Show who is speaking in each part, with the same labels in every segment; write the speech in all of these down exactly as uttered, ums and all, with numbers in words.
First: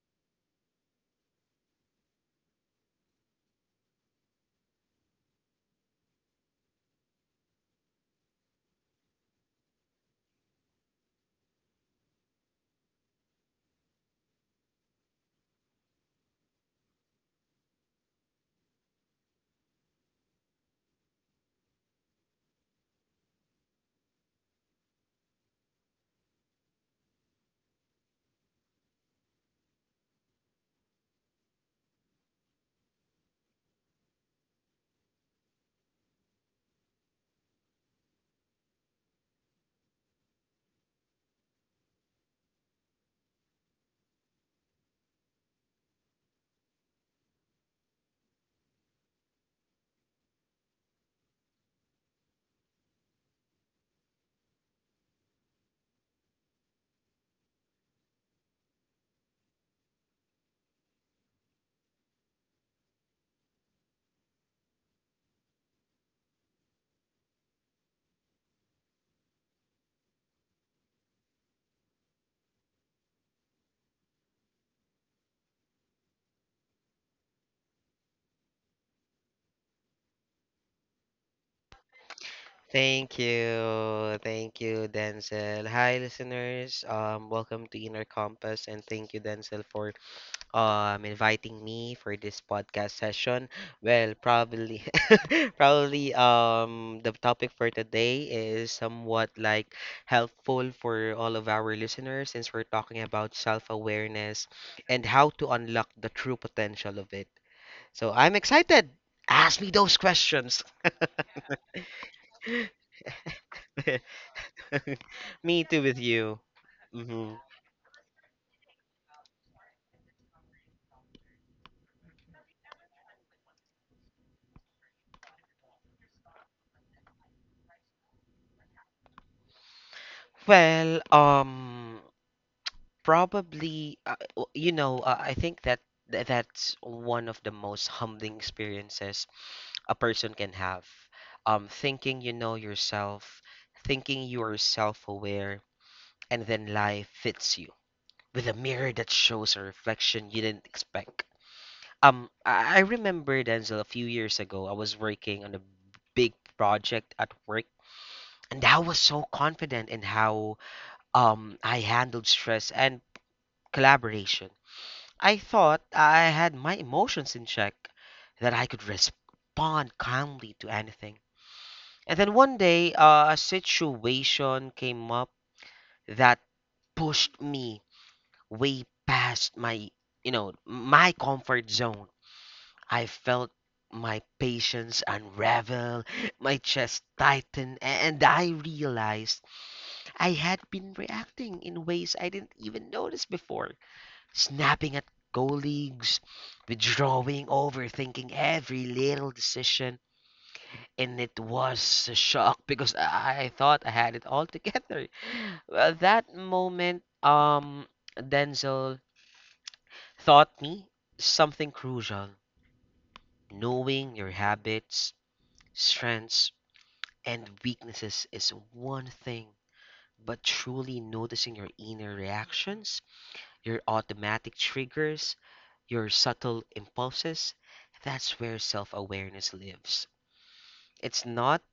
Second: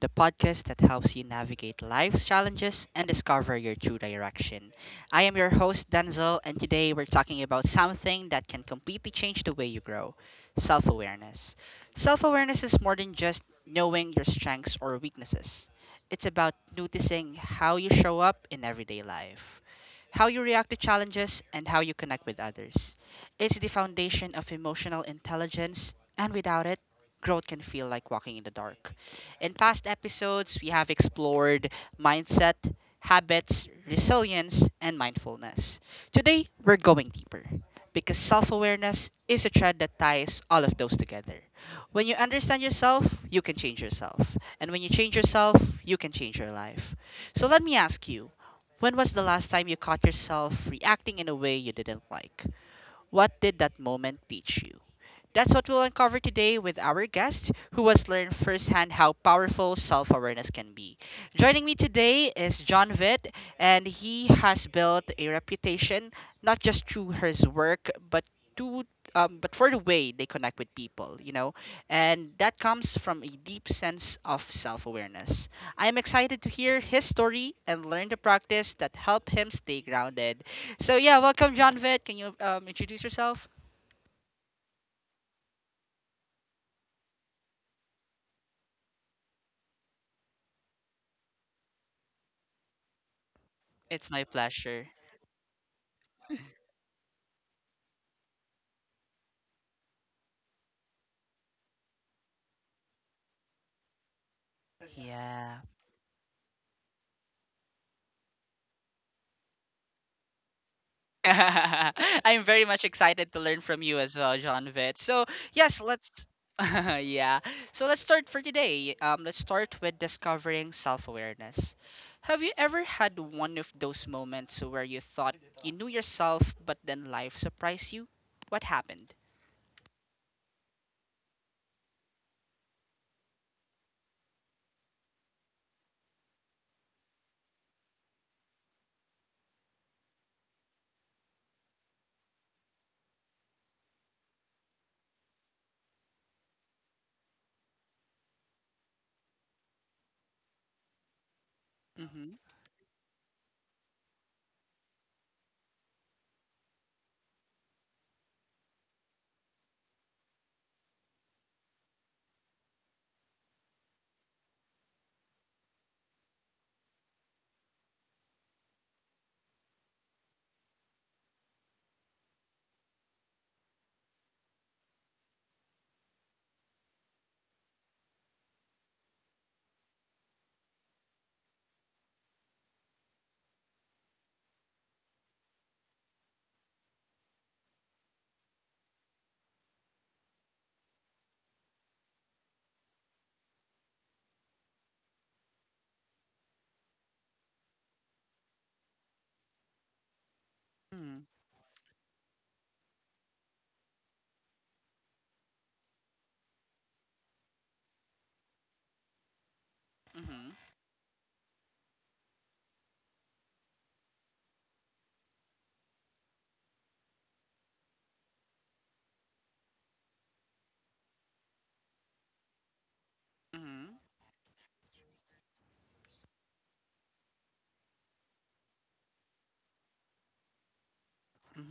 Speaker 1: the podcast that helps you navigate life's challenges and discover your true direction. I am your host, Denzel, and today we're talking about something that can completely change the way you grow: self awareness. Self awareness is more than just knowing your strengths or weaknesses. It's about noticing how you show up in everyday life, how you react to challenges, and how you connect with others. It's the foundation of emotional intelligence. And without it, growth can feel like walking in the dark. In past episodes, we have explored mindset, habits, resilience, and mindfulness. Today, we're going deeper because self awareness is a thread that ties all of those together. When you understand yourself, you can change yourself. And when you change yourself, you can change your life. So let me ask you, when was the last time you caught yourself reacting in a way you didn't like? What did that moment teach you? That's what we'll uncover today with our guest, who has learned firsthand how powerful self awareness can be. Joining me today is John Vitt, and he has built a reputation not just through his work, but to um, but for the way they connect with people, you know, and that comes from a deep sense of self awareness. I am excited to hear his story and learn the practice that help him stay grounded. So, yeah, welcome, John Vitt. Can you um, introduce
Speaker 2: Thank
Speaker 1: yourself?
Speaker 2: you. Thank you, Denzel. Hi, listeners. Um, welcome to Inner Compass, and thank you, Denzel, for um inviting me for this podcast session.
Speaker 1: It's
Speaker 2: Well,
Speaker 1: my
Speaker 2: probably,
Speaker 1: pleasure.
Speaker 2: probably um the topic for today is somewhat like helpful for all of our listeners since we're talking about self-awareness and how to
Speaker 1: Yeah.
Speaker 2: unlock the true potential of it. So I'm excited. Ask me those questions.
Speaker 1: I'm very much excited to learn from you as well, John Vitt. So,
Speaker 2: Me
Speaker 1: yes,
Speaker 2: too with
Speaker 1: let's
Speaker 2: you. Hmm
Speaker 1: yeah. So let's start for today. Um, let's start with discovering self-awareness. Have you ever had one of those moments where you thought you knew yourself, but then life surprised you? What happened?
Speaker 2: Well, um, probably, uh, w- you know, uh, I think that th- that's one of the most humbling experiences a person can have. Um, thinking you know yourself, thinking you are self-aware, and then life hits you with a mirror that shows a reflection you didn't expect. Um,
Speaker 1: Mm-hmm.
Speaker 2: I I remember, Denzel, a few years ago, I was working on a big project at work. And I was so confident in how um, I handled stress and collaboration. I thought I had my emotions in check, that I could respond calmly to anything. And then one day, uh, a situation came up that pushed me way past my, you know, my comfort zone. I felt my patience unravel, my chest tighten, a- and I realized I had been reacting in ways I didn't even notice before, snapping at colleagues, withdrawing, overthinking every little decision. And
Speaker 1: Mm-hmm.
Speaker 2: it was a shock because I I thought I had it all together. Well, that moment, um, Denzel
Speaker 1: Mm-hmm.
Speaker 2: taught me something crucial. Knowing your habits, strengths, and weaknesses is one thing, but truly noticing your inner reactions, your
Speaker 1: Mm-hmm.
Speaker 2: automatic triggers, your subtle impulses. That's where self awareness lives. It's not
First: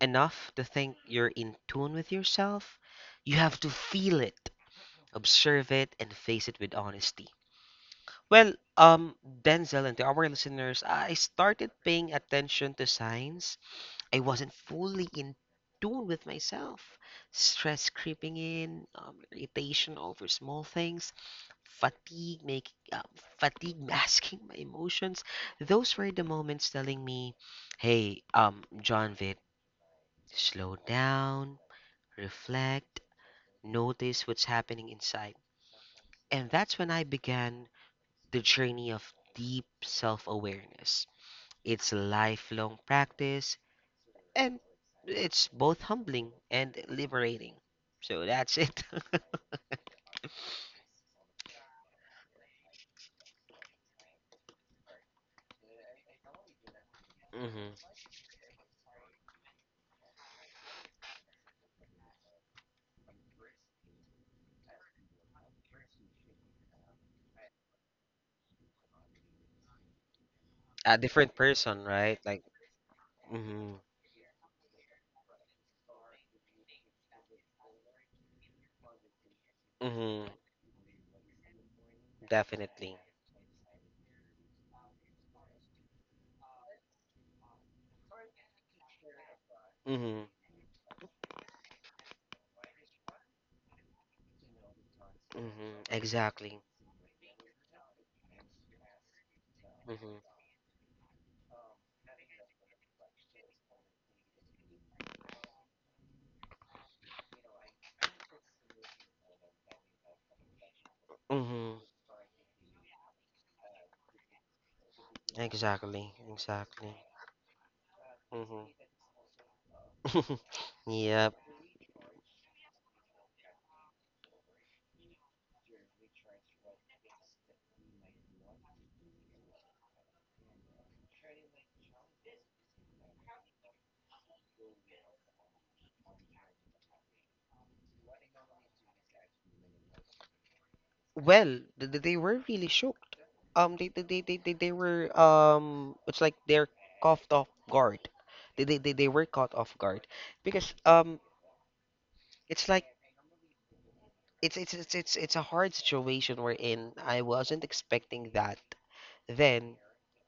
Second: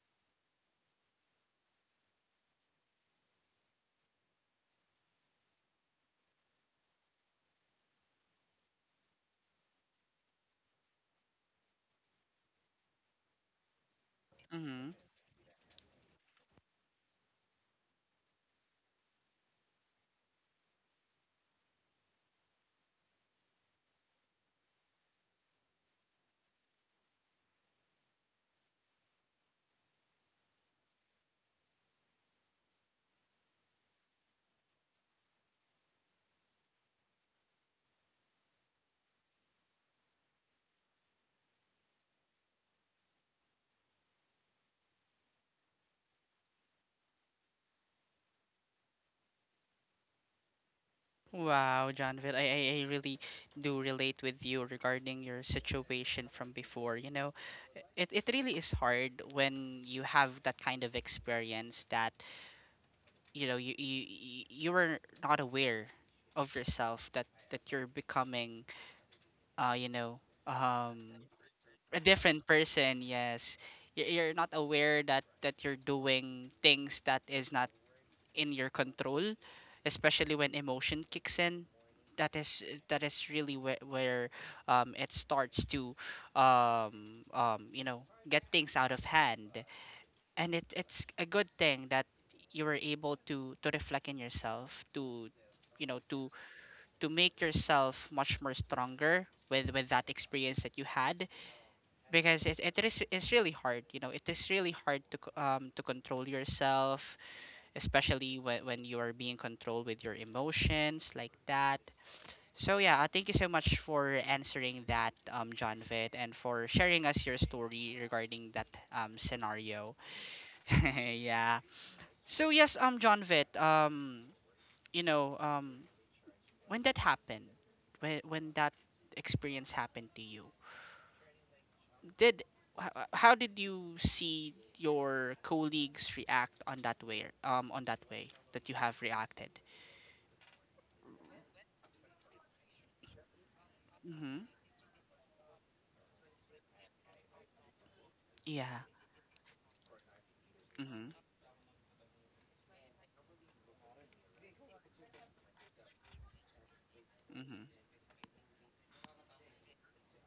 Speaker 2: enough to think you're in tune with yourself, you have to feel it, observe it, and face it with honesty. Well, um, Denzel and to our listeners, I started paying attention to signs I wasn't
Speaker 1: Mm-hmm.
Speaker 2: fully in tune with myself. Stress creeping in, um, irritation over small things, fatigue make um, fatigue masking my emotions. Those were the moments telling me, "Hey, um, John Vitt, slow down, reflect, notice what's happening inside." And that's when I began the journey of deep self-awareness. It's a lifelong practice and it's both humbling and liberating. So that's it.
Speaker 1: Wow, Jonathan, I, I, I really do relate with you regarding your situation from before. You know,
Speaker 2: hmm
Speaker 1: it, it really is hard when you have that kind of experience that, you know, you, you, you you are not aware of yourself, that, that you're becoming, uh, you know,
Speaker 2: A
Speaker 1: um,
Speaker 2: different person,
Speaker 1: a
Speaker 2: right? Like,
Speaker 1: different person. Yes.
Speaker 2: hmm
Speaker 1: You- You're not aware that, that you're doing things that is not in your control,
Speaker 2: hmm
Speaker 1: especially when emotion kicks in. That is
Speaker 2: definitely.
Speaker 1: that is really where, where um, it starts to um, um, you know, get things out of hand,
Speaker 2: Hmm
Speaker 1: and it, it's a good thing that you were able to to reflect in yourself to
Speaker 2: hmm
Speaker 1: you know to
Speaker 2: exactly.
Speaker 1: to make yourself much more stronger with with that
Speaker 2: hmm
Speaker 1: experience that you had because it, it is it's really hard you know it is really hard to c- um to control yourself especially when, when you are being controlled with your emotions like that.
Speaker 2: hmm
Speaker 1: So yeah, uh, thank you so much for answering that, um, John Vitt,
Speaker 2: exactly,
Speaker 1: and for
Speaker 2: exactly.
Speaker 1: sharing us your story regarding
Speaker 2: hmm
Speaker 1: that um, scenario.
Speaker 2: Yep.
Speaker 1: yeah. So yes, um, John Vitt, um, you know, um, when that happened, when when that experience happened to you, did h- h- how did you see your colleagues react on that way? Um, on that way that you have reacted.
Speaker 2: Well, th- th- they were really shocked. Um, they they, they, they
Speaker 1: Mm-hmm.
Speaker 2: they they were um, it's like they're caught off guard. They, they
Speaker 1: Yeah.
Speaker 2: they they were caught off guard because
Speaker 1: Mhm.
Speaker 2: um, it's like it's it's it's it's it's a hard situation we're in. I wasn't
Speaker 1: Mhm.
Speaker 2: expecting that. Then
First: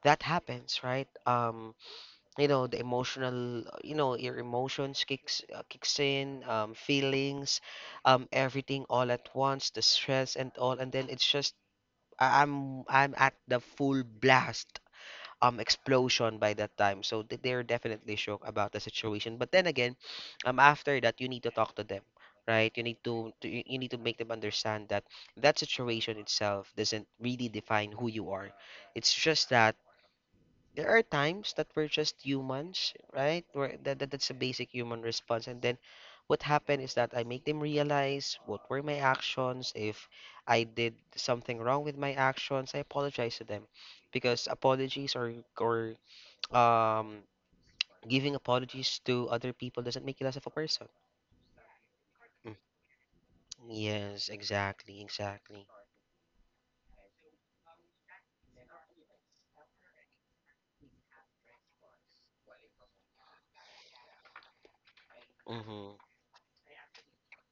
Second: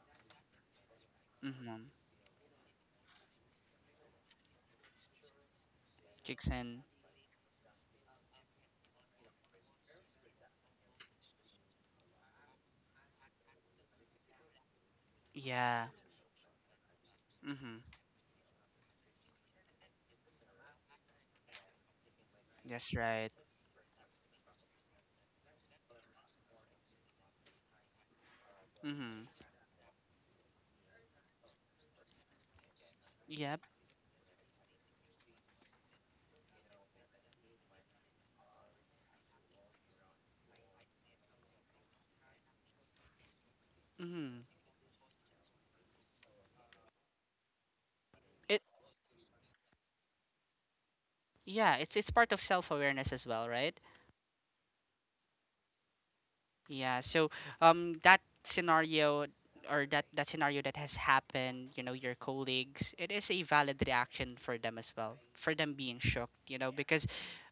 Speaker 2: that happens, right? Um,
Speaker 1: Mhm.
Speaker 2: you know, the emotional, you know, your emotions kicks uh, kicks in,
Speaker 1: Chicks
Speaker 2: um,
Speaker 1: and
Speaker 2: feelings, um, everything all at once, the stress and all, and then it's just I- I'm I'm at the full blast um
Speaker 1: yeah.
Speaker 2: explosion by that time. So th- they're
Speaker 1: Mhm.
Speaker 2: definitely shocked about the situation. But then again, um after that you need to talk to them, right? You
Speaker 1: That's
Speaker 2: need
Speaker 1: right.
Speaker 2: to, to you you need to make them understand that that situation itself doesn't really define who you are. It's
Speaker 1: Mhm.
Speaker 2: just that there are times that we're just humans, right?
Speaker 1: Yep.
Speaker 2: Where that, that that's a basic human response. And then what happened is that I make them realize what were my actions. If I did something wrong with my actions, I apologize to them
Speaker 1: Mhm.
Speaker 2: because apologies or or um giving
Speaker 1: It
Speaker 2: apologies to other people doesn't make you less of a person.
Speaker 1: yeah, it's it's part of
Speaker 2: Mm.
Speaker 1: self-awareness as well, right?
Speaker 2: Yes, exactly, exactly.
Speaker 1: Yeah. So um that scenario or that that scenario that has happened, you know, your colleagues, it is a valid reaction for them as well. For them
Speaker 2: Mhm.
Speaker 1: being shocked, you know, because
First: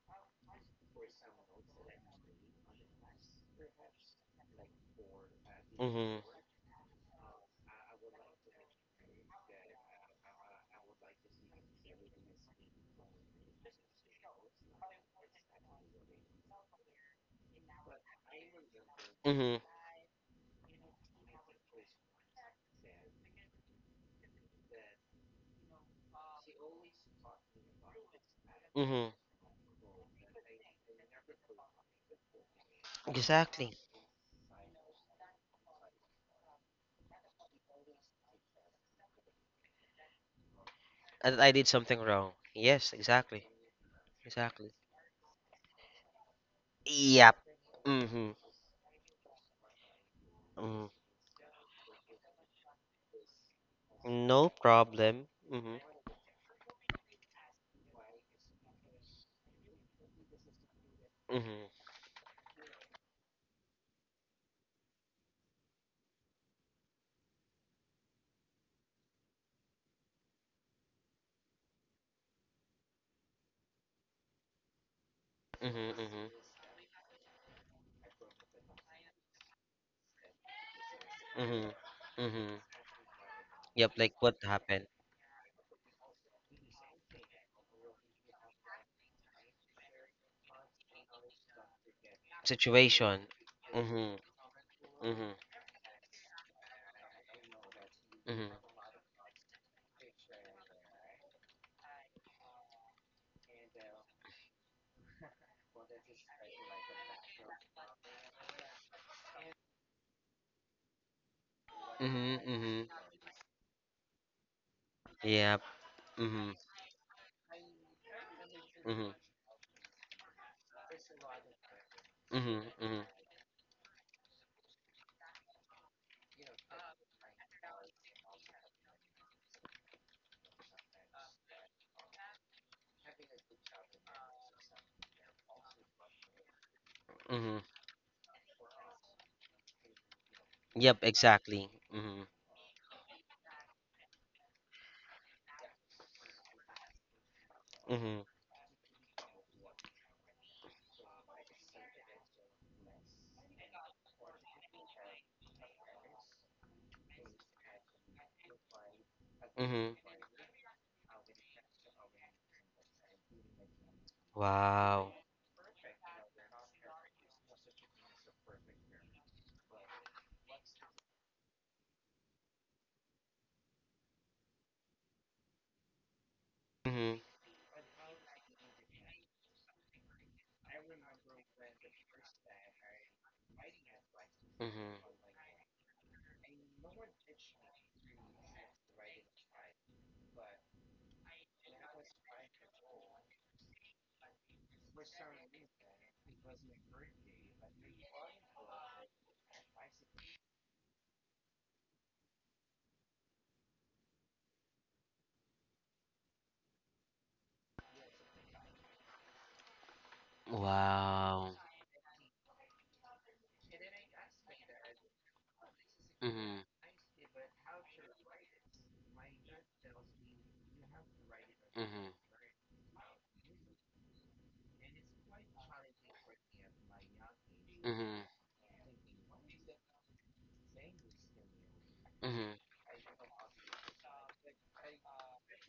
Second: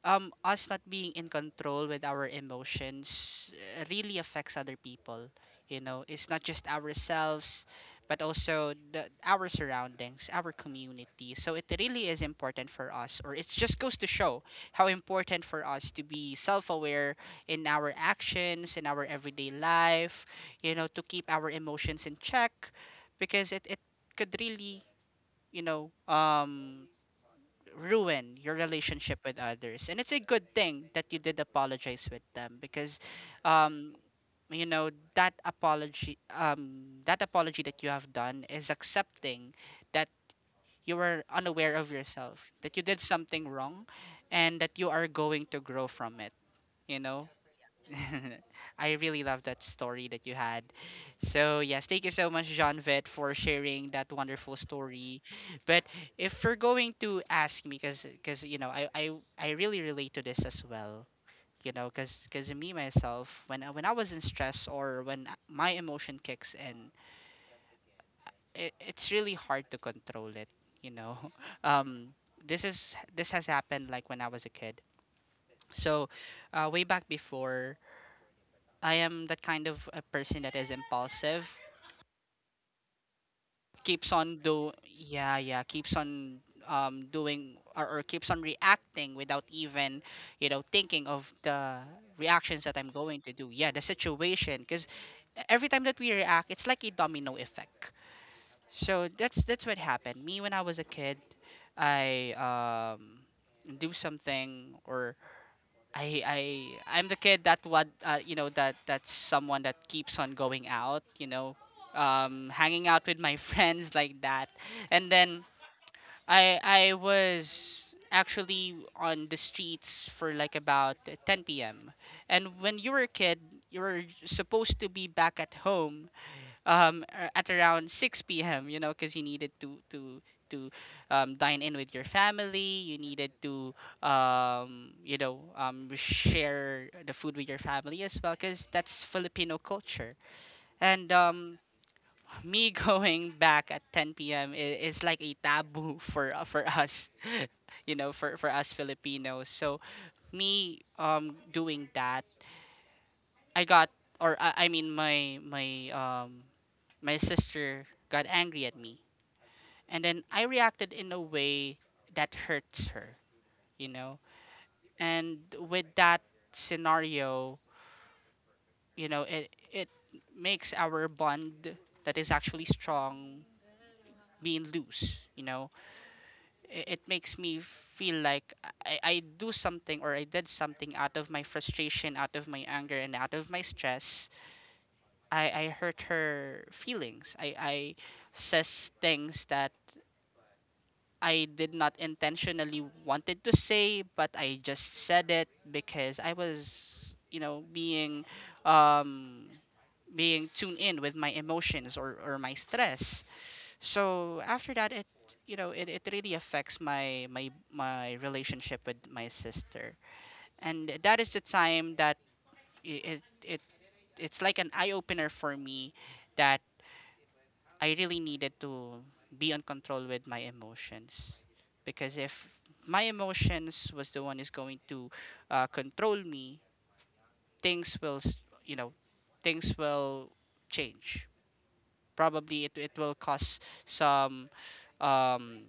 Speaker 1: um us not being in control with our emotions uh, really affects other people, you know.
Speaker 2: Mhm.
Speaker 1: It's not just ourselves but also the, our surroundings, our community. So it really is important for us, or it just goes to show how important for us to be self-aware in our actions, in our everyday
Speaker 2: Mhm.
Speaker 1: life, you know, to keep our emotions in check because it, it could really, you know, um, ruin your
Speaker 2: Mhm.
Speaker 1: relationship with others. And it's a good thing that you did apologize with them because,
Speaker 2: Exactly.
Speaker 1: um, you know, that apology, um, that apology that you have done is accepting that you were
Speaker 2: And I
Speaker 1: unaware
Speaker 2: did
Speaker 1: of
Speaker 2: something
Speaker 1: yourself,
Speaker 2: wrong.
Speaker 1: that you did
Speaker 2: Yes,
Speaker 1: something
Speaker 2: exactly.
Speaker 1: wrong, and that
Speaker 2: Exactly.
Speaker 1: you are going to grow from it, you know.
Speaker 2: Yep. Mhm.
Speaker 1: I really love that story that you had.
Speaker 2: Mhm.
Speaker 1: So, yes, thank you so much, John Vitt, for sharing that wonderful
Speaker 2: No
Speaker 1: story.
Speaker 2: problem.
Speaker 1: But
Speaker 2: Mhm.
Speaker 1: if we're going to ask me, because, because you know, I, I, I really relate to this as well, you
Speaker 2: Mhm.
Speaker 1: know, because because me, myself, when, I- when I was in stress or when my emotion kicks in, it, it's really hard to control it, you know. Um, this is this has happened like when I was a kid.
Speaker 2: Mhm.
Speaker 1: So,
Speaker 2: Mhm.
Speaker 1: uh, way back before, I am that kind of a person that is impulsive.
Speaker 2: Mhm. Mhm. Yep,
Speaker 1: Keeps
Speaker 2: like
Speaker 1: on
Speaker 2: what
Speaker 1: do
Speaker 2: happened?
Speaker 1: yeah, yeah, keeps on um doing or, or keeps on reacting without even, you know, thinking of the reactions that I'm going
Speaker 2: Situation.
Speaker 1: to do. Yeah, the
Speaker 2: Mhm.
Speaker 1: situation because
Speaker 2: Mhm.
Speaker 1: every time that we react, it's like a domino effect.
Speaker 2: Mhm.
Speaker 1: So that's that's what happened. Me when I was a kid, I um do something or I I I'm the kid that what uh, you know that that's someone that keeps on going out, you know,
Speaker 2: Mhm.
Speaker 1: um, hanging
Speaker 2: Mhm.
Speaker 1: out with my friends like that, and then
Speaker 2: Yep. Mhm.
Speaker 1: I I was actually
Speaker 2: Mhm.
Speaker 1: on the streets for like about ten p m. And
Speaker 2: Mhm.
Speaker 1: when you were
Speaker 2: Mhm.
Speaker 1: a kid, you were supposed to be back at home um a- at around six p m. You know, because you needed to to to um, dine in with your family. You needed to um you know um share the food with
Speaker 2: Mm-hmm.
Speaker 1: your family as well, because that's Filipino culture.
Speaker 2: Yep,
Speaker 1: And um
Speaker 2: exactly. Mm-hmm.
Speaker 1: me going back at ten p m is is like a taboo for uh, for us. you know
Speaker 2: Mm-hmm.
Speaker 1: for for us Filipinos, so me um doing that, I got or I, I mean, my my um my sister got angry at me,
Speaker 2: Mm-hmm.
Speaker 1: and then I reacted in a way that hurts her, you know.
Speaker 2: Wow.
Speaker 1: And with that scenario, you know, it it makes our bond that is actually strong being loose, you know. It, it
Speaker 2: Mm-hmm.
Speaker 1: makes me feel like I, I do something, or I did something out of my frustration, out of my anger and out of my stress.
Speaker 2: Mm-hmm.
Speaker 1: I, I hurt her feelings. I, I says things that I did not intentionally wanted to say, but I just said it because I was, you know, being um being tuned in with my emotions or, or my stress. So after that it you know it, it really affects my, my my relationship with my sister. And that is the
Speaker 2: Wow.
Speaker 1: time that i- it it it's like an eye opener for me. That
Speaker 2: Mm-hmm.
Speaker 1: I really needed to be on control with my emotions,
Speaker 2: Mm-hmm.
Speaker 1: because if my emotions was the one is going to uh, control me, things will
Speaker 2: Mm-hmm.
Speaker 1: s- you know things will change. Probably
Speaker 2: Mm-hmm.
Speaker 1: it it will cause some um,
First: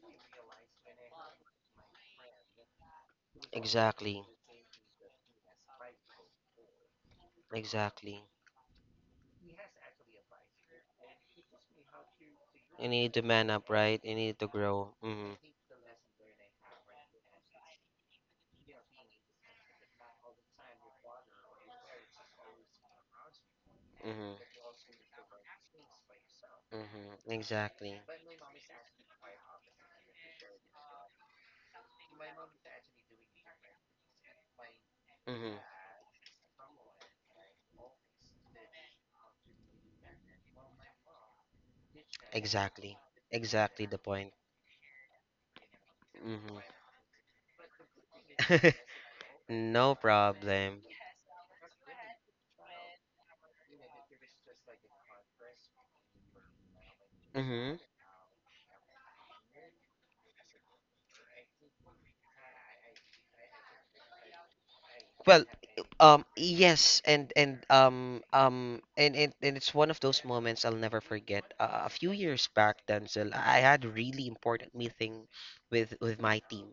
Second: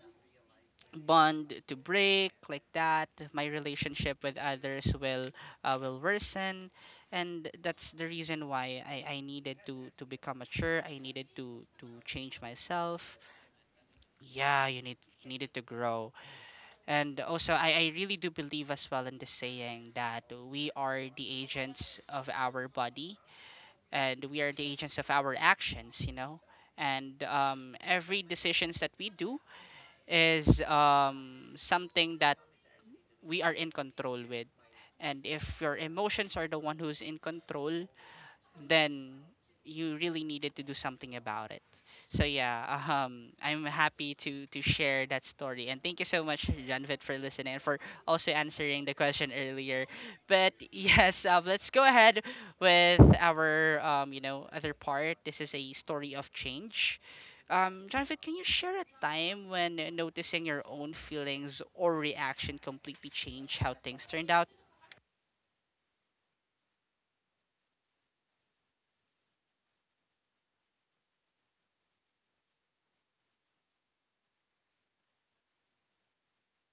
Speaker 1: bond to break like that. My relationship
Speaker 2: Exactly.
Speaker 1: with others will uh, will worsen, and that's the
Speaker 2: Exactly.
Speaker 1: reason why I, I needed to to become mature. I needed to to change
Speaker 2: You need
Speaker 1: myself.
Speaker 2: to man up, right? You need to
Speaker 1: Yeah, you
Speaker 2: grow.
Speaker 1: need
Speaker 2: Mm-hmm.
Speaker 1: needed to grow. And also, I, I really do believe as well in the saying that we are the agents of our body, and
Speaker 2: Mm-hmm.
Speaker 1: we are the agents of our actions, you know. And
Speaker 2: Mm-hmm.
Speaker 1: um,
Speaker 2: Exactly.
Speaker 1: every decisions that we do is um, something that we are in control with, and
Speaker 2: Mm-hmm.
Speaker 1: if your emotions are the one who's in control, then you really needed to do something about it. So yeah,
Speaker 2: Exactly.
Speaker 1: um, I'm
Speaker 2: Exactly the
Speaker 1: happy
Speaker 2: point.
Speaker 1: to to share that story, and thank you so much,
Speaker 2: Mm-hmm.
Speaker 1: Janvit, for listening and for also answering the question earlier.
Speaker 2: No
Speaker 1: But
Speaker 2: problem.
Speaker 1: yes, um, let's go ahead with our um, you know other part. This is a story of change.
Speaker 2: Mm-hmm.
Speaker 1: Um, Janvit, can you share a time when noticing your own feelings or reaction completely changed how things turned out?
Speaker 2: Well, um, yes, and and um um and, and and it's one of those moments I'll never forget. Uh, a few years back, Denzel, I had a really important meeting with with my team.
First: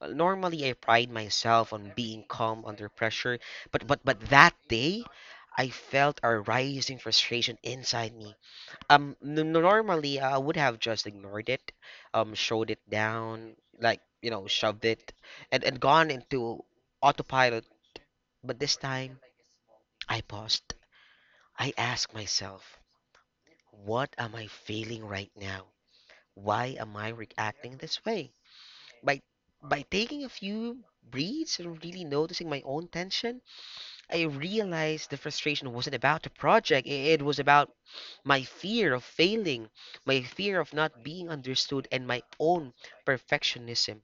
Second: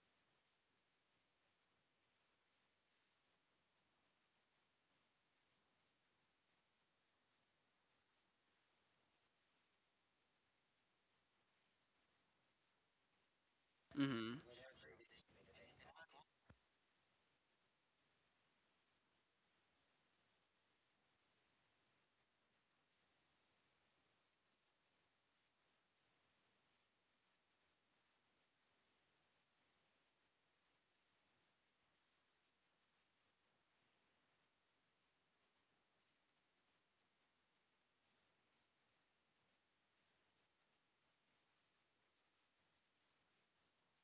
Speaker 2: Uh, Normally, I pride myself on being calm under pressure, but but but that day, I felt a rising frustration inside me. Um, n- normally I would have just ignored it, um, showed it down, like you
Speaker 1: Mm-hmm.
Speaker 2: know, shoved it, and and gone into autopilot, but this time, I paused. I asked myself, what am I feeling right now? Why am I reacting this way? By by taking a few breaths and really noticing my own tension, I realized the frustration wasn't about the project. i- It was about my fear of failing, my fear of not being understood, and my own perfectionism.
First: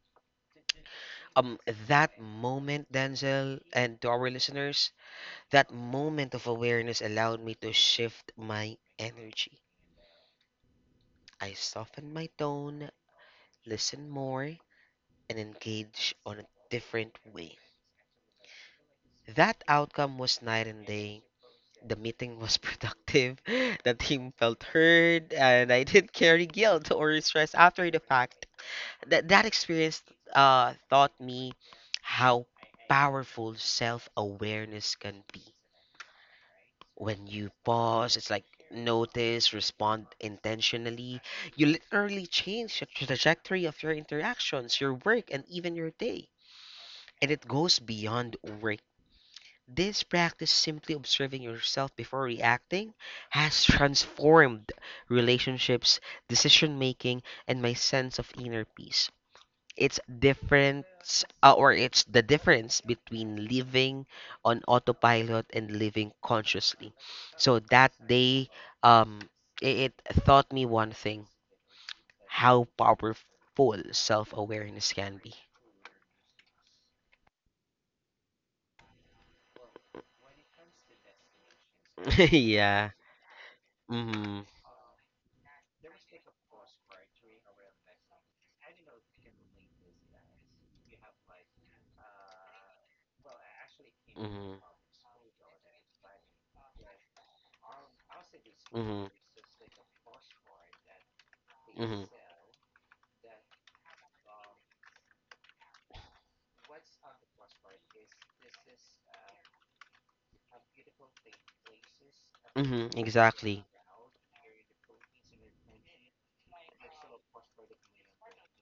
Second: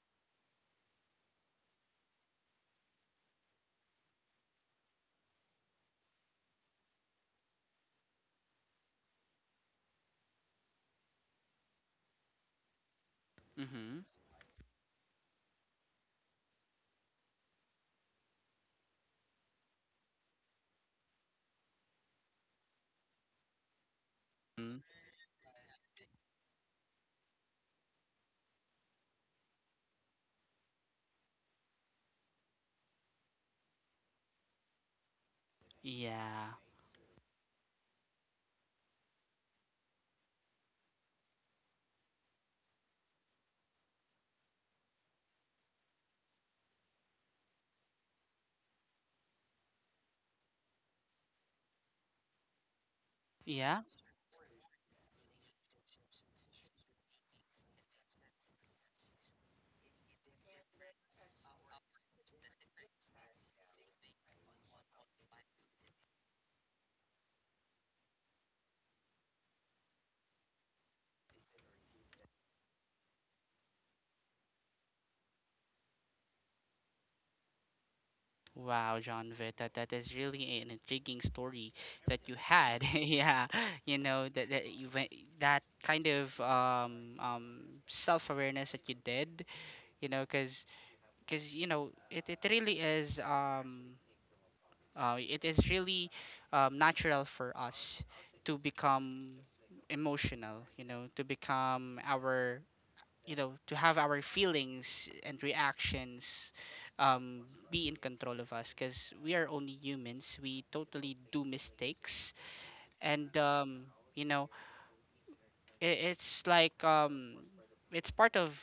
Speaker 2: Um, that moment, Denzel, and to our listeners, that moment of awareness allowed me to shift my energy. I softened my tone,
Speaker 1: Mm-hmm.
Speaker 2: listened more, and engaged on a different way. That outcome was night and day. The meeting was productive, the team felt
Speaker 1: Mm.
Speaker 2: heard, and I didn't carry guilt or stress after the fact. That, that experience uh, taught me how powerful self awareness can be
Speaker 1: Yeah.
Speaker 2: when you pause. It's like, notice, respond intentionally. You literally change the trajectory of your interactions, your work, and even your day. And it goes beyond work. This practice, simply observing yourself before reacting, has
Speaker 1: Yeah.
Speaker 2: transformed relationships, decision making, and my sense of inner peace. It's difference uh, or it's the difference between living on autopilot and living consciously. So that day, um it it taught me one thing: how powerful self-awareness can be.
Speaker 1: Wow, John Vitt, that, that is really an intriguing story that you had.
Speaker 2: yeah
Speaker 1: Yeah, you know
Speaker 2: mm-hmm.
Speaker 1: that that you went, that kind of um, um, self-awareness that you did. You know, because cause you know it, it really is um,
Speaker 2: Mm-hmm.
Speaker 1: uh, it is really um, natural for us to
Speaker 2: Mm-hmm.
Speaker 1: become emotional. You know, to become
Speaker 2: Mm-hmm.
Speaker 1: our you know to have our feelings and reactions um, be in control of us, because we are only humans, we totally do mistakes.
Speaker 2: Mm-hmm.
Speaker 1: And
Speaker 2: exactly
Speaker 1: um, you know it, it's like um, it's part of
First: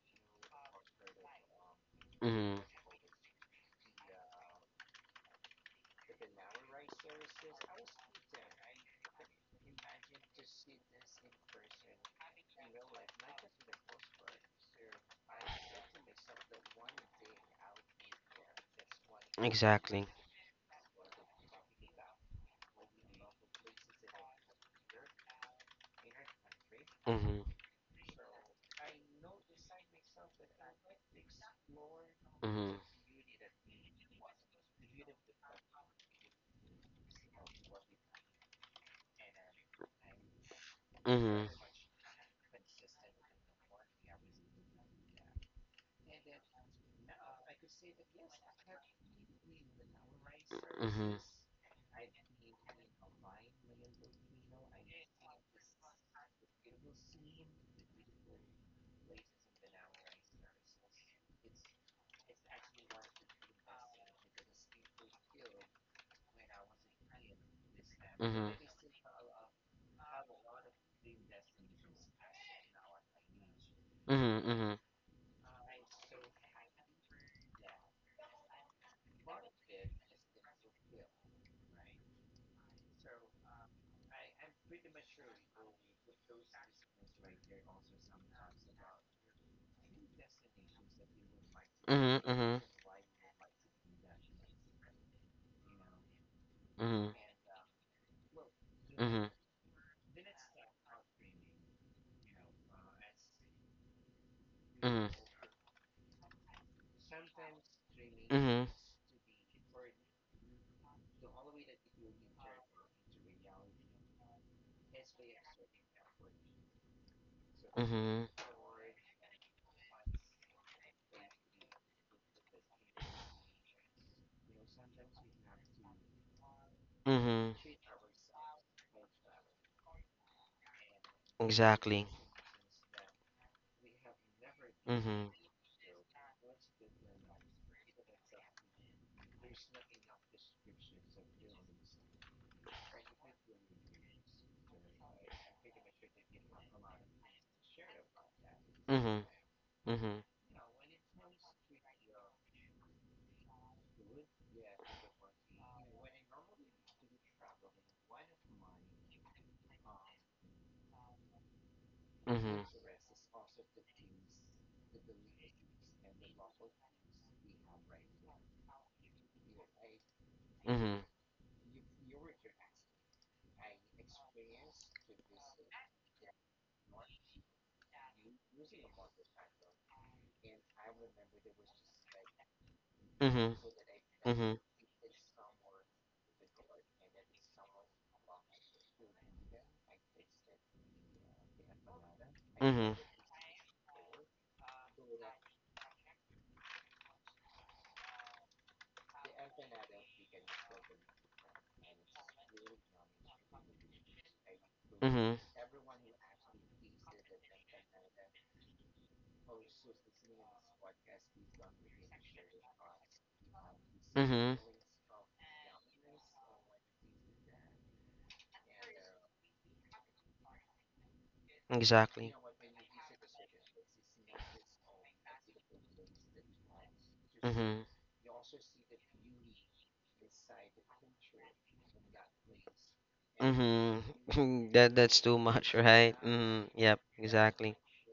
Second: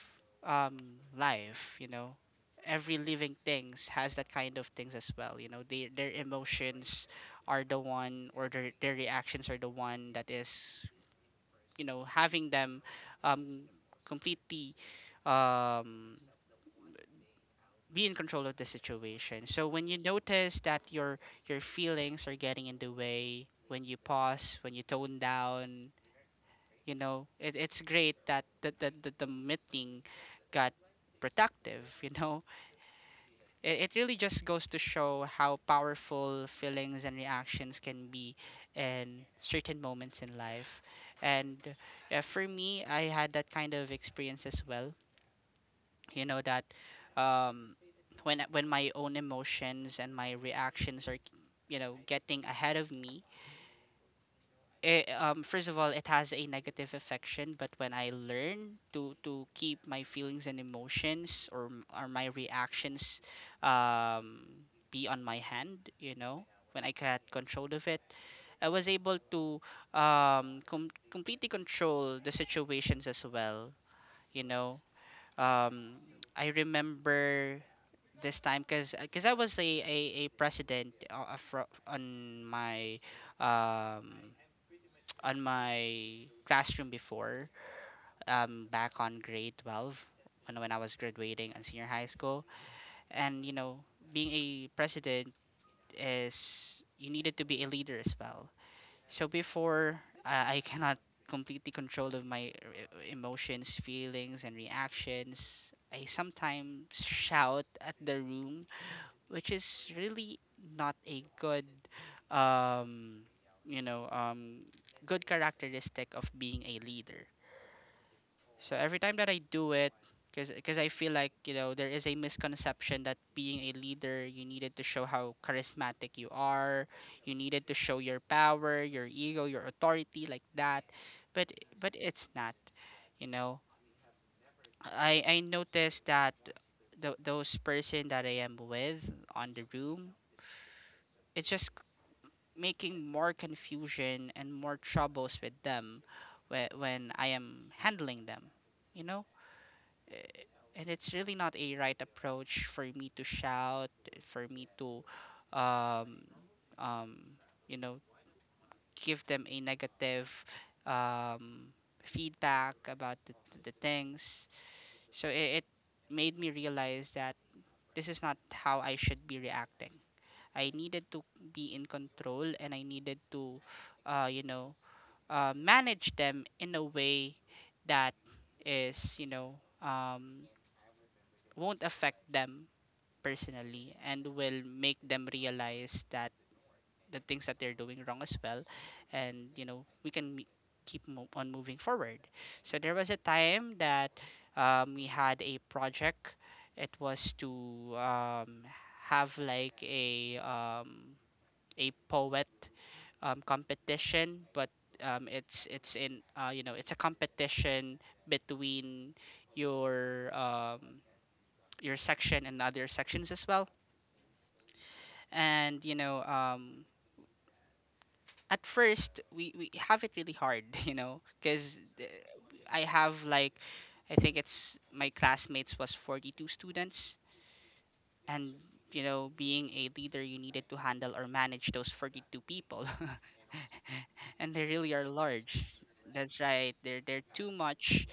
Speaker 1: um, life, you know.
Speaker 2: mm-hmm.
Speaker 1: Every living things has that kind of things as well, you know. They, their emotions are the one, or their, their reactions are the one that is you know having them um, completely um, be in control of the situation. So when you
Speaker 2: exactly
Speaker 1: notice that your your feelings are getting in the way, when you pause, when you tone down, you know,
Speaker 2: mm-hmm.
Speaker 1: it, it's great that the, the, the, the meeting got productive, you know.
Speaker 2: Mm-hmm.
Speaker 1: It, it really just goes to show how powerful feelings and reactions can be in certain moments in life.
Speaker 2: Mhm.
Speaker 1: And uh, for me, I had that kind of experience as well you know that um, when when my own emotions and my reactions are
Speaker 2: Mhm.
Speaker 1: you know getting ahead of me. It, um, first of all, it has a negative affection. But when I learn to to keep my feelings and emotions or m- or my reactions um, be on my hand, you know when I got control of it,
Speaker 2: Mhm.
Speaker 1: I was able to um, com- completely control the situations as well. you
Speaker 2: Mhm.
Speaker 1: know um, I remember this time, because because I was a, a, a president, uh, uh, fro- on my um, on my classroom before, um, back on grade twelve when, when I was graduating in senior high
Speaker 2: Mhm.
Speaker 1: school.
Speaker 2: Mhm.
Speaker 1: And, you know, being a president is, you
Speaker 2: Mhm.
Speaker 1: needed to be a leader as well. So
Speaker 2: Mhm.
Speaker 1: before, I I cannot completely control of my uh, emotions, feelings and
Speaker 2: Mhm.
Speaker 1: reactions. I sometimes shout at the room,
Speaker 2: Mhm.
Speaker 1: which is really not a good um you know um good characteristic of being a leader.
Speaker 2: Mhm. Mhm.
Speaker 1: So every time that I do it, because I feel like, you know, there is a misconception that being a leader, you needed to show how charismatic you are, you
Speaker 2: Mhm.
Speaker 1: needed to show your power, your ego, your authority like that. but but
Speaker 2: Exactly.
Speaker 1: it's not, you know. i
Speaker 2: Mhm.
Speaker 1: i noticed that th- those person that I am with on the room, it's just making more confusion and more troubles with them whe- when I am handling them, you know?
Speaker 2: Mhm. Mhm.
Speaker 1: Eh, And it's really not a right approach for me to shout, for me to, um, um, you know, give them a negative um,
Speaker 2: Mhm.
Speaker 1: feedback about the, the things. So it, it made me realize that this is not how I should be reacting. I
Speaker 2: Mhm.
Speaker 1: needed to be in control and I needed to uh, you know, uh, manage them in a way that is, you know, um, won't affect them
Speaker 2: Mhm.
Speaker 1: personally and
Speaker 2: Mhm.
Speaker 1: will make them realize that the things that they're doing wrong as well. And, you know, we can me- keep mo- on moving forward. So
Speaker 2: Mhm.
Speaker 1: there was a time that um, we had a project. It was to um, have like a um, a poet um, competition. But um,
Speaker 2: Mhm.
Speaker 1: it's it's in uh, you know, it's a competition between your um, your section and other sections as well.
Speaker 2: Mm-hmm.
Speaker 1: And, you know um, at first, we, we have it really hard, you know, because
Speaker 2: Exactly.
Speaker 1: I have like, I think it's my classmates was forty-two students.
Speaker 2: Mm-hmm.
Speaker 1: And you know, being a leader, you needed to handle or manage those forty-two people. And they
Speaker 2: Mm-hmm.
Speaker 1: really
Speaker 2: That
Speaker 1: are
Speaker 2: that's too
Speaker 1: large.
Speaker 2: much, right?
Speaker 1: That's
Speaker 2: Mm,
Speaker 1: right,
Speaker 2: yep,
Speaker 1: they're they're too
Speaker 2: exactly.
Speaker 1: much.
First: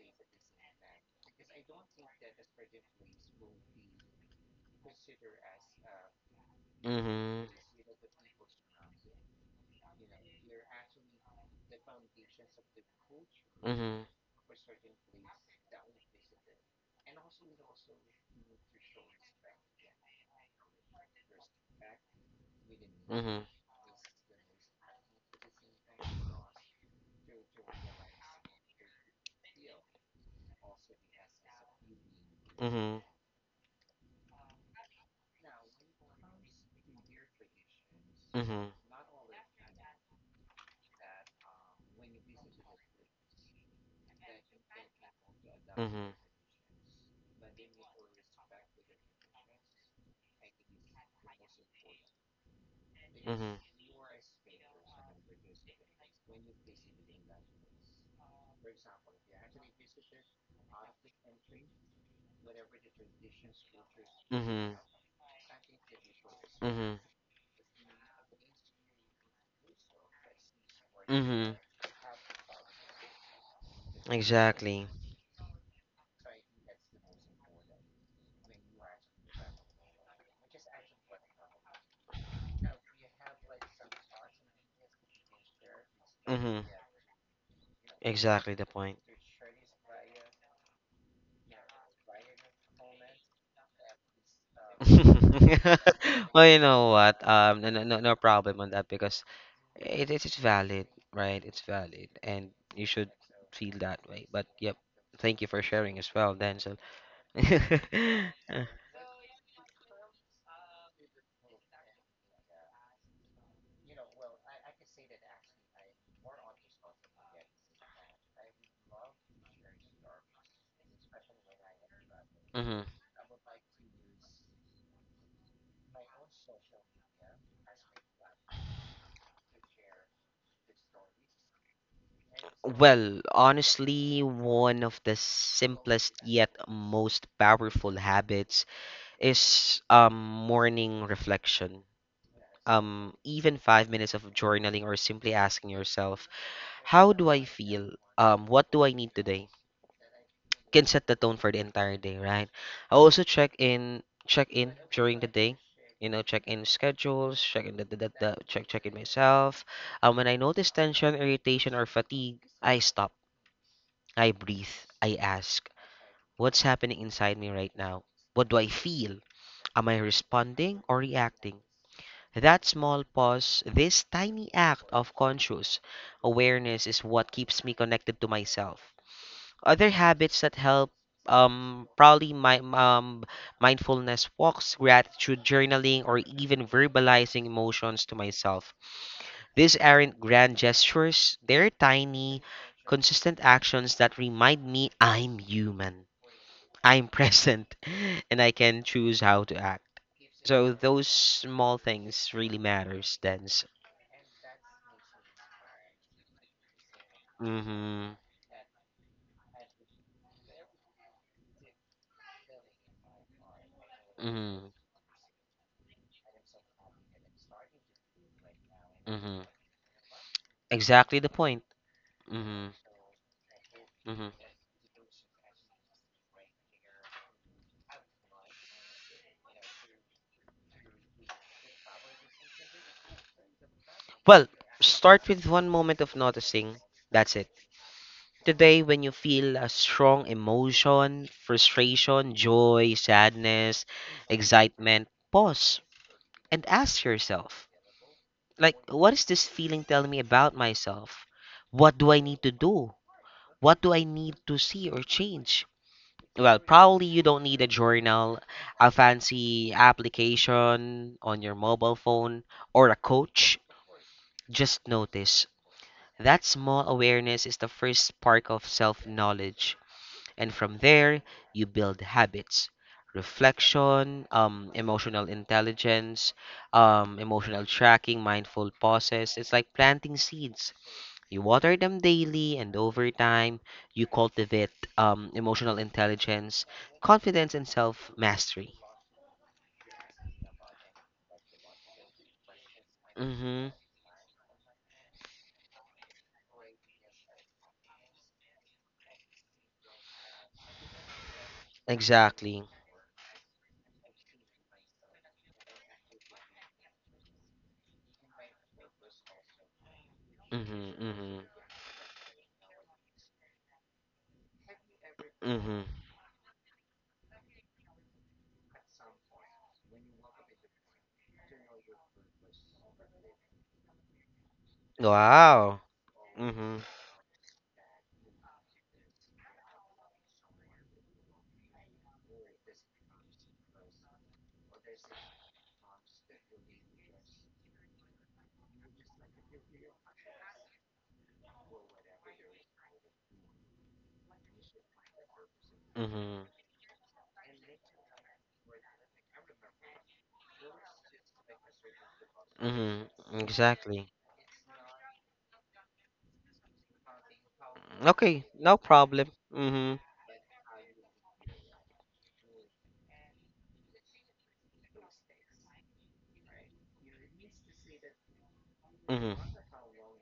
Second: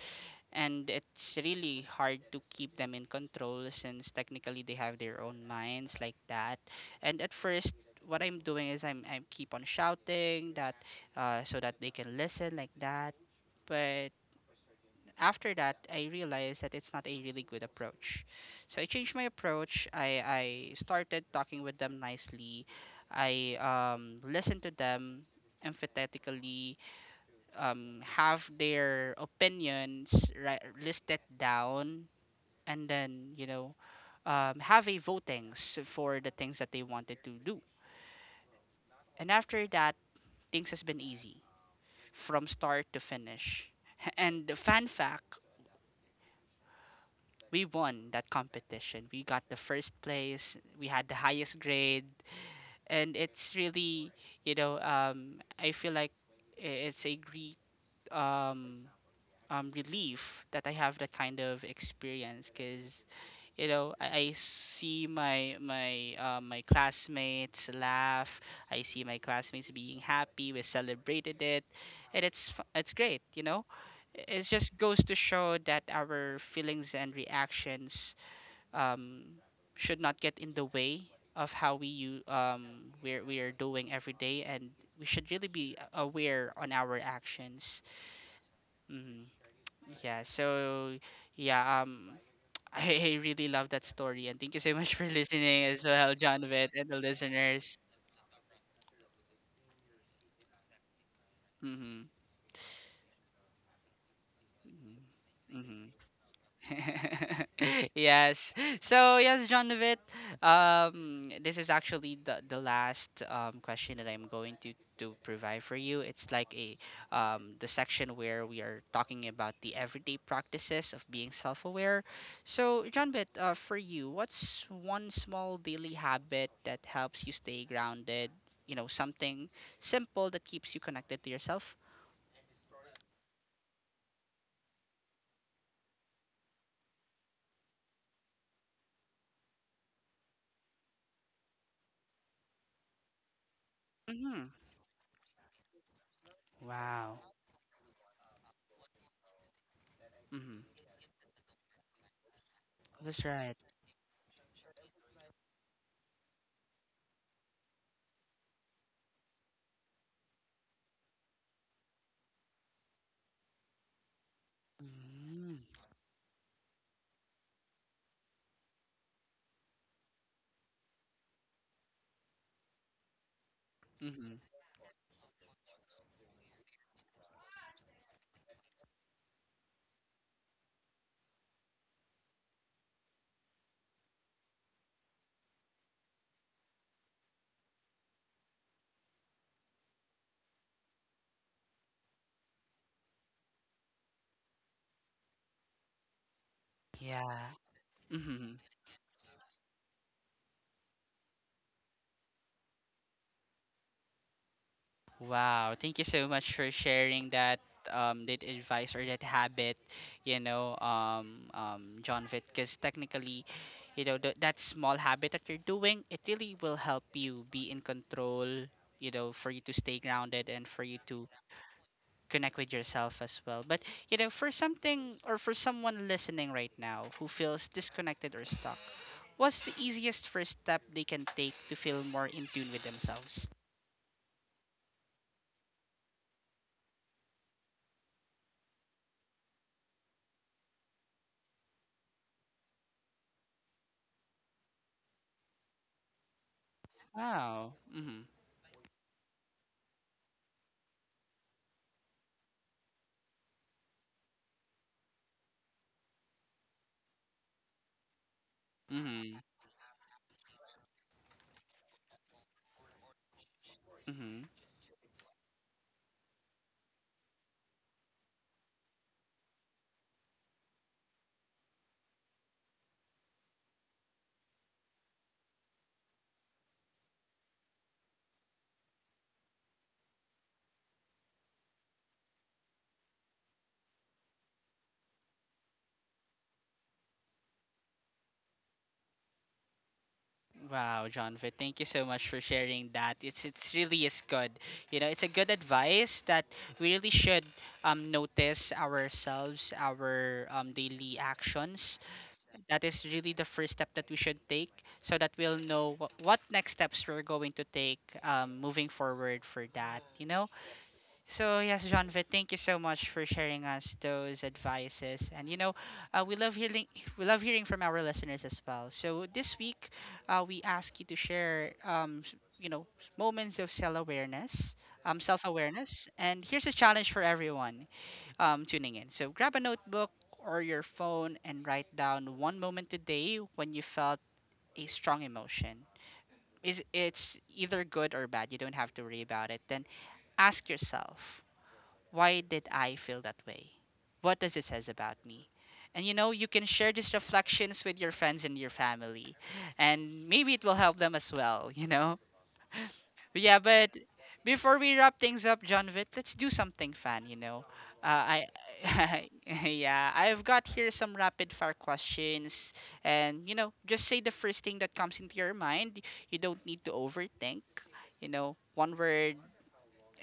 Speaker 1: And it's really hard to keep them in control, since technically they have their own minds like that. And at
Speaker 2: Mm-hmm.
Speaker 1: first, what I'm doing is i'm I keep on shouting, that uh, so that they can listen like that.
Speaker 2: Mm-hmm.
Speaker 1: But after that, I realized that it's not a really good approach. So I changed my approach. i I started talking with them nicely.
Speaker 2: Mm-hmm.
Speaker 1: I um listened to them empathetically, um, have their opinions ri- listed down. And
Speaker 2: Mm-hmm.
Speaker 1: then, you know um, have a votings for the things that they wanted to do.
Speaker 2: Mm-hmm.
Speaker 1: And after that, things has been easy from start to finish. And the fan fact,
Speaker 2: Mm-hmm.
Speaker 1: we won that competition, we got the first place, we had the highest grade. And it's
Speaker 2: Mm-hmm.
Speaker 1: really, you know um, I feel like i- it's a great um, um, relief that I have that kind of experience. Because, you know, I, I
Speaker 2: Mm-hmm.
Speaker 1: see my my uh, my
Speaker 2: Mm-hmm.
Speaker 1: classmates laugh. I see my classmates being happy. We celebrated
Speaker 2: Mm-hmm.
Speaker 1: it, and it's fu- it's great. You know, it just
Speaker 2: Exactly.
Speaker 1: goes to show that our feelings and reactions um, should not get in the way of how we you um we're we are doing every day. And we should really be aware
Speaker 2: Mm-hmm.
Speaker 1: on our actions.
Speaker 2: Exactly the point.
Speaker 1: Mm-hmm. Yeah, so yeah, um I, I really love that story, and thank you so much for listening as well, John
Speaker 2: Well, you
Speaker 1: Vitt, and
Speaker 2: know
Speaker 1: the
Speaker 2: what? Um, no,
Speaker 1: listeners.
Speaker 2: no, no no problem on that because it it's valid, right? It's
Speaker 1: Mm-hmm.
Speaker 2: valid, and you should feel that way. But yep, thank you
Speaker 1: Mm-hmm.
Speaker 2: for
Speaker 1: Mm-hmm.
Speaker 2: sharing as well, Denzel.
Speaker 1: Yes. So yes, John Novit, um, this is actually the the last um, question that I'm going to to provide for you. It's like a um, the section where we are talking about the everyday practices of being self-aware.
Speaker 2: Mhm.
Speaker 1: So John Bit, uh, for you, what's one small daily habit that helps you stay grounded? You know, something simple that keeps you connected to yourself.
Speaker 2: Well, honestly, one of the simplest yet most powerful habits is um, morning reflection. Um, even five minutes of
Speaker 1: Mm-hmm.
Speaker 2: journaling or simply asking yourself, how
Speaker 1: Wow.
Speaker 2: do I feel? Um, what do I need today?
Speaker 1: Mm-hmm.
Speaker 2: Can set the tone for the entire day, right? I
Speaker 1: That's
Speaker 2: also check
Speaker 1: right.
Speaker 2: in, check in during the day. You know, check in schedules, check in the, the, the, the check check in myself. Um, when I notice tension, irritation, or fatigue, I stop. I breathe. I
Speaker 1: Mm-hmm.
Speaker 2: ask, what's happening inside me right now? What do I feel? Am I responding or reacting? That small pause, this tiny act of conscious awareness is what keeps me connected to myself. Other habits that help, um probably my um mindfulness walks, gratitude journaling, or even verbalizing emotions to myself. These aren't grand gestures, they're tiny, consistent actions that remind me I'm human, I'm
Speaker 1: Yeah.
Speaker 2: present, and I
Speaker 1: Hmm.
Speaker 2: can choose how to act. So those small things really matters, then.
Speaker 1: Wow. Thank you so much for sharing that
Speaker 2: Mm-hmm.
Speaker 1: um that advice or that habit, you know, um um John Vitt. Because technically, you know, th- that
Speaker 2: Mm-hmm.
Speaker 1: small habit that you're doing, it really will help you be in control, you know,
Speaker 2: Mm-hmm.
Speaker 1: for you to stay grounded and for you
Speaker 2: Exactly
Speaker 1: to
Speaker 2: the point.
Speaker 1: connect
Speaker 2: Mm-hmm.
Speaker 1: with yourself as well. But, you know,
Speaker 2: Mm-hmm.
Speaker 1: for something or for someone listening right now who feels disconnected or stuck, what's the easiest first step they can take to feel more in tune with themselves?
Speaker 2: Well, start with one moment of noticing. That's it. Today, when you feel a strong emotion, frustration, joy, sadness, excitement, pause and ask yourself,
Speaker 1: Wow. Mhm.
Speaker 2: like, what is this feeling telling me about myself? What do I need to do? What do I need to see or change? Well, probably you don't need a journal, a
Speaker 1: Mhm.
Speaker 2: fancy application on your mobile phone, or a coach.
Speaker 1: Mhm.
Speaker 2: Just notice. That small awareness is the first spark of self knowledge. And from there, you build habits: reflection, um, emotional intelligence, um, emotional tracking, mindful pauses. It's like planting seeds. You water them daily, and over time, you cultivate um, emotional intelligence, confidence, and self mastery.
Speaker 1: Wow, Jonathan, thank you so much for sharing that. It's
Speaker 2: Mm-hmm.
Speaker 1: it's really is good. You know, it's a good advice that we really should um notice ourselves, our um daily actions.
Speaker 2: Exactly.
Speaker 1: That is really the first step that we should take, so that we'll know what, what next steps we're going to take um moving forward for that, you know?
Speaker 2: Mm-hmm. Mm-hmm.
Speaker 1: So yes, Jonathan, thank you so much for sharing us those advices. And you know,
Speaker 2: Mm-hmm.
Speaker 1: uh, we love hearing we love hearing from our listeners as well. So this week, uh, we ask you to share, um, s- you know, moments of self awareness, um, self
Speaker 2: Wow.
Speaker 1: awareness. And here's a
Speaker 2: Mm-hmm.
Speaker 1: challenge for everyone um, tuning in. So grab a notebook or your phone and write down one moment today when you felt a strong emotion. Is It's either good or bad. You don't have to worry about it. Then ask yourself, why did I feel that way? What does it says about me? And you know,
Speaker 2: Mm-hmm.
Speaker 1: you can share these reflections with your friends and your family, and maybe it will help them as well, you know?
Speaker 2: Mm-hmm.
Speaker 1: But yeah, but
Speaker 2: Exactly.
Speaker 1: before we wrap things up, John Vitt, let's do something fun, you know? Uh,
Speaker 2: Okay. No
Speaker 1: I,
Speaker 2: problem. Mm-hmm.
Speaker 1: yeah, I've got here some rapid fire questions, and you know, just say the first thing that comes into your mind. You don't need to overthink, you know, one word,
Speaker 2: Mm-hmm.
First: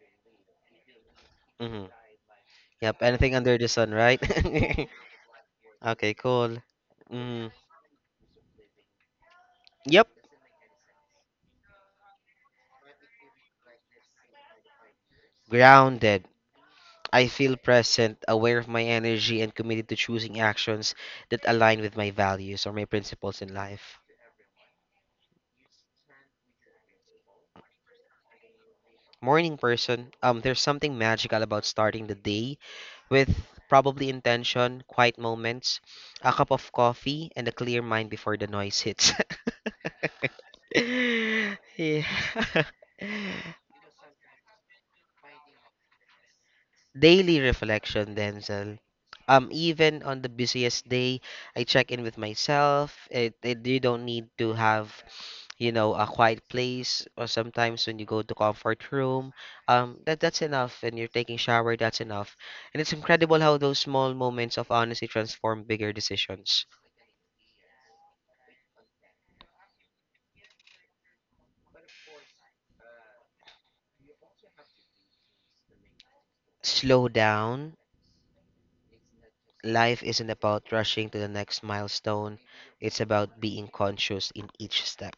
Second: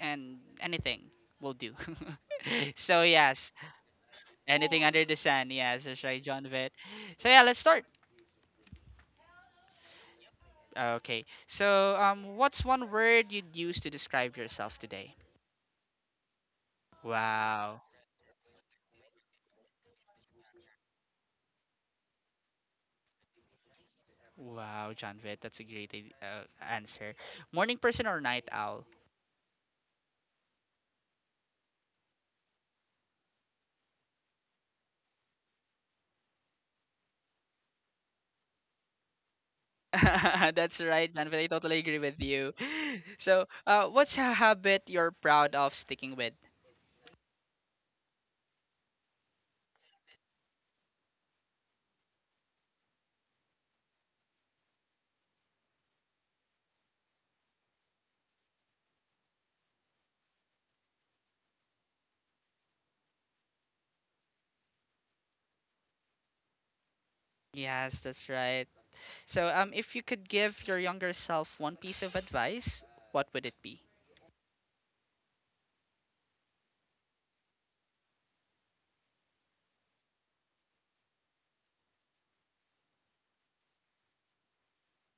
Speaker 1: and anything will do.
Speaker 2: Mm-hmm. Yep.
Speaker 1: So
Speaker 2: Anything
Speaker 1: yes,
Speaker 2: under the sun, right?
Speaker 1: anything under the sun. Yes, that's
Speaker 2: okay.
Speaker 1: right, John
Speaker 2: Cool.
Speaker 1: Vitt. So yeah,
Speaker 2: Mm-hmm.
Speaker 1: let's start.
Speaker 2: Yep.
Speaker 1: Okay. So um, what's one word you'd use to describe yourself today?
Speaker 2: Grounded. I feel
Speaker 1: Wow.
Speaker 2: present, aware of my energy, and committed to choosing actions that align with my values or my principles in life.
Speaker 1: Wow, John Vitt, that's a great i- uh, answer. Morning person or night owl?
Speaker 2: Morning person. Um, there's something magical about starting the day with probably intention, quiet moments, a cup of coffee, and a clear mind before the noise hits.
Speaker 1: That's right, John Vitt. I totally agree
Speaker 2: yeah.
Speaker 1: with you. So, uh, what's a habit you're proud of sticking with?
Speaker 2: Daily reflection, Denzel. Um, even on the busiest day, I check in with myself. It, it, you don't need to have, you know, a quiet place. Or sometimes when you go to comfort room, um, that that's enough. When you're taking shower, that's enough. And it's incredible how those small moments of honesty transform bigger decisions.
Speaker 1: Yes, that's right. So, um, if you could give your younger self one piece of advice, what would it be?
Speaker 2: Slow down. Life isn't about rushing to the next milestone. It's about being conscious in each step.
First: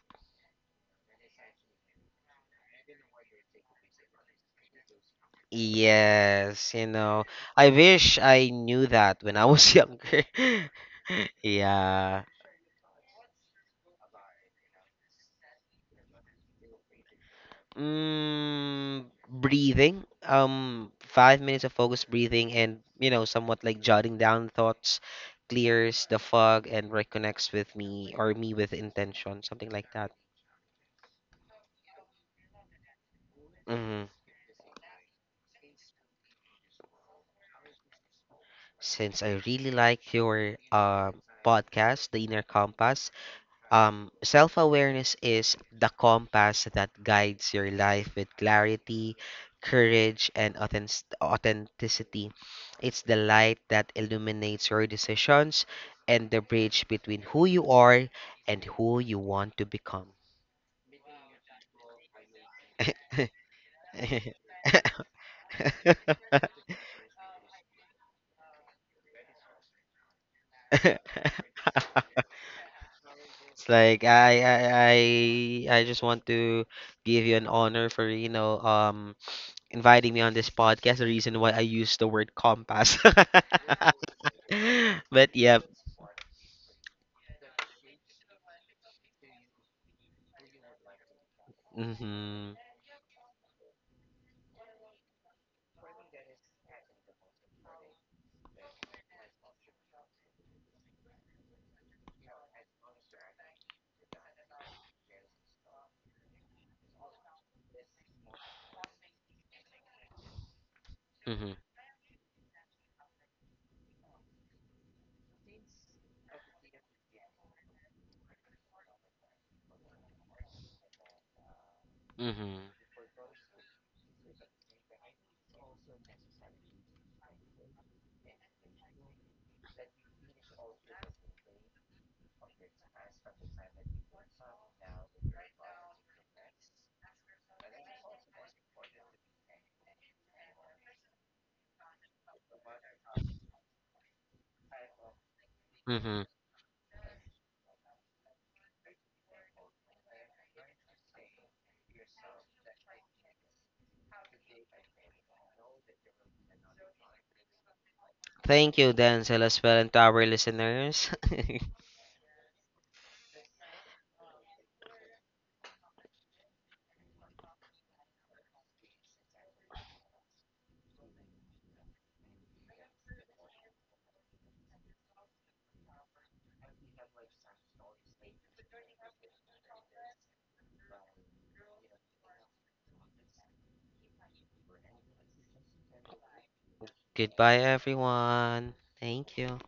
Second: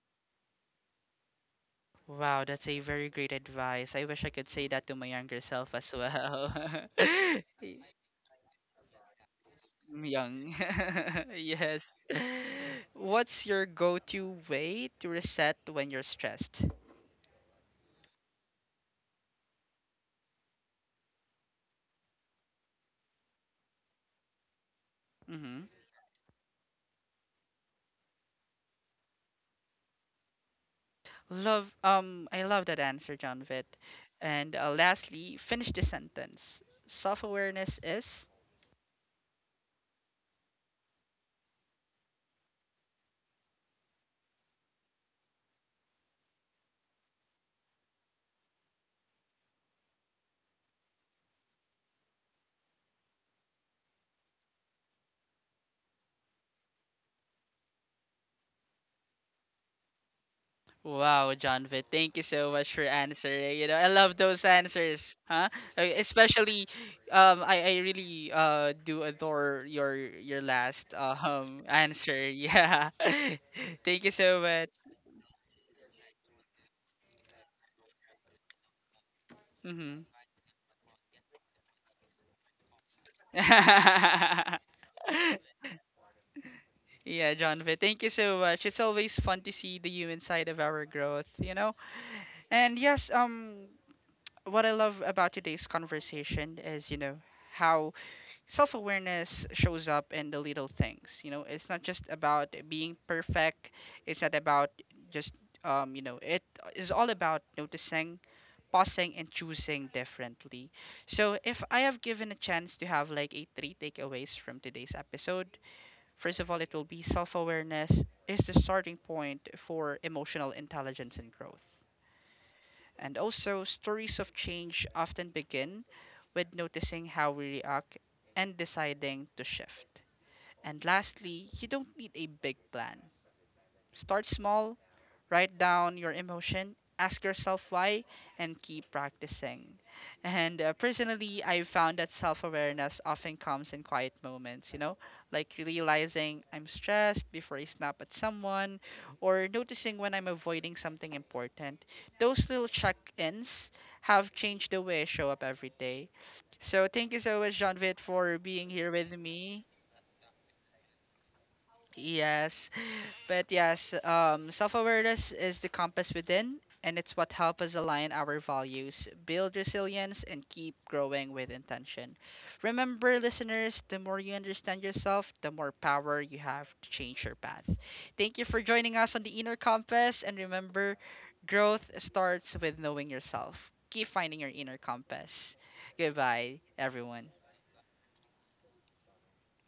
Speaker 1: Wow, that's a very great advice. I wish I could say that to my younger self as well.
Speaker 2: Yes, you know, I
Speaker 1: Y-
Speaker 2: wish I knew that when I was
Speaker 1: I'm
Speaker 2: younger.
Speaker 1: young. Yes.
Speaker 2: Yeah.
Speaker 1: What's your go-to way to reset when you're stressed?
Speaker 2: Mm, breathing. Um, five minutes of focused breathing and, you know, somewhat like jotting down thoughts
Speaker 1: Mm-hmm.
Speaker 2: clears the fog and reconnects with me, or me with intention, something like that.
Speaker 1: Love. Um, I love that answer, John Vitt.
Speaker 2: Mm.
Speaker 1: And uh, lastly, finish the sentence. Self-awareness is.
Speaker 2: Since I really like your uh, podcast, The Inner Compass, Um, self awareness is the compass that guides your life with clarity, courage, and authentic- authenticity. It's the light that illuminates your decisions and the bridge between who you are and who you want to become.
Speaker 1: Wow, Jonathan, thank you so much for answering. You know, I love those answers, huh? Uh, Especially, um, I, I really uh do adore your your last uh, um answer. Yeah,
Speaker 2: It's like
Speaker 1: thank you so
Speaker 2: I I
Speaker 1: much.
Speaker 2: I I just want to give you an honor for you know um
Speaker 1: Mm-hmm.
Speaker 2: inviting me on this podcast. The reason why I use the word compass. but yeah.
Speaker 1: Yeah, Jonathan, thank you so much. It's always fun to see the human side of our growth, you know.
Speaker 2: hmm
Speaker 1: And yes, um, what I love about today's conversation is, you know, how self awareness shows up in the little things. You know, it's not just about being perfect. It's not about just um, you know, it is all about noticing, pausing, and choosing differently. So,
Speaker 2: hmm
Speaker 1: if I have given a chance to have like a three takeaways from today's episode, first of all, it will be self awareness is the starting point for emotional intelligence and growth.
Speaker 2: hmm
Speaker 1: And also, stories of change often begin with noticing how we react and deciding to shift. And lastly, you don't need a big plan. Start small, write down your emotion, ask yourself why, and keep practicing. And uh, personally, I've found that self awareness often comes in quiet moments, you know, like
Speaker 2: hmm
Speaker 1: realizing I'm stressed before I snap at someone, or noticing when I'm avoiding something important. Those little check ins have changed the way I show up every day. So thank you so much, John Vitt, for being
Speaker 2: Thank
Speaker 1: here
Speaker 2: you,
Speaker 1: with
Speaker 2: Denzel, as
Speaker 1: me.
Speaker 2: well, and to our listeners.
Speaker 1: Yes. But yes, um, self awareness is the compass within, and it's what helps us align our values, build resilience, and keep growing with intention. Remember, listeners, the more you understand yourself, the more power you have to change your path. Thank you for joining us on the Inner Compass, and remember, growth starts with knowing yourself. Keep finding your inner compass. Goodbye, everyone.
Speaker 2: Goodbye, everyone. Thank you.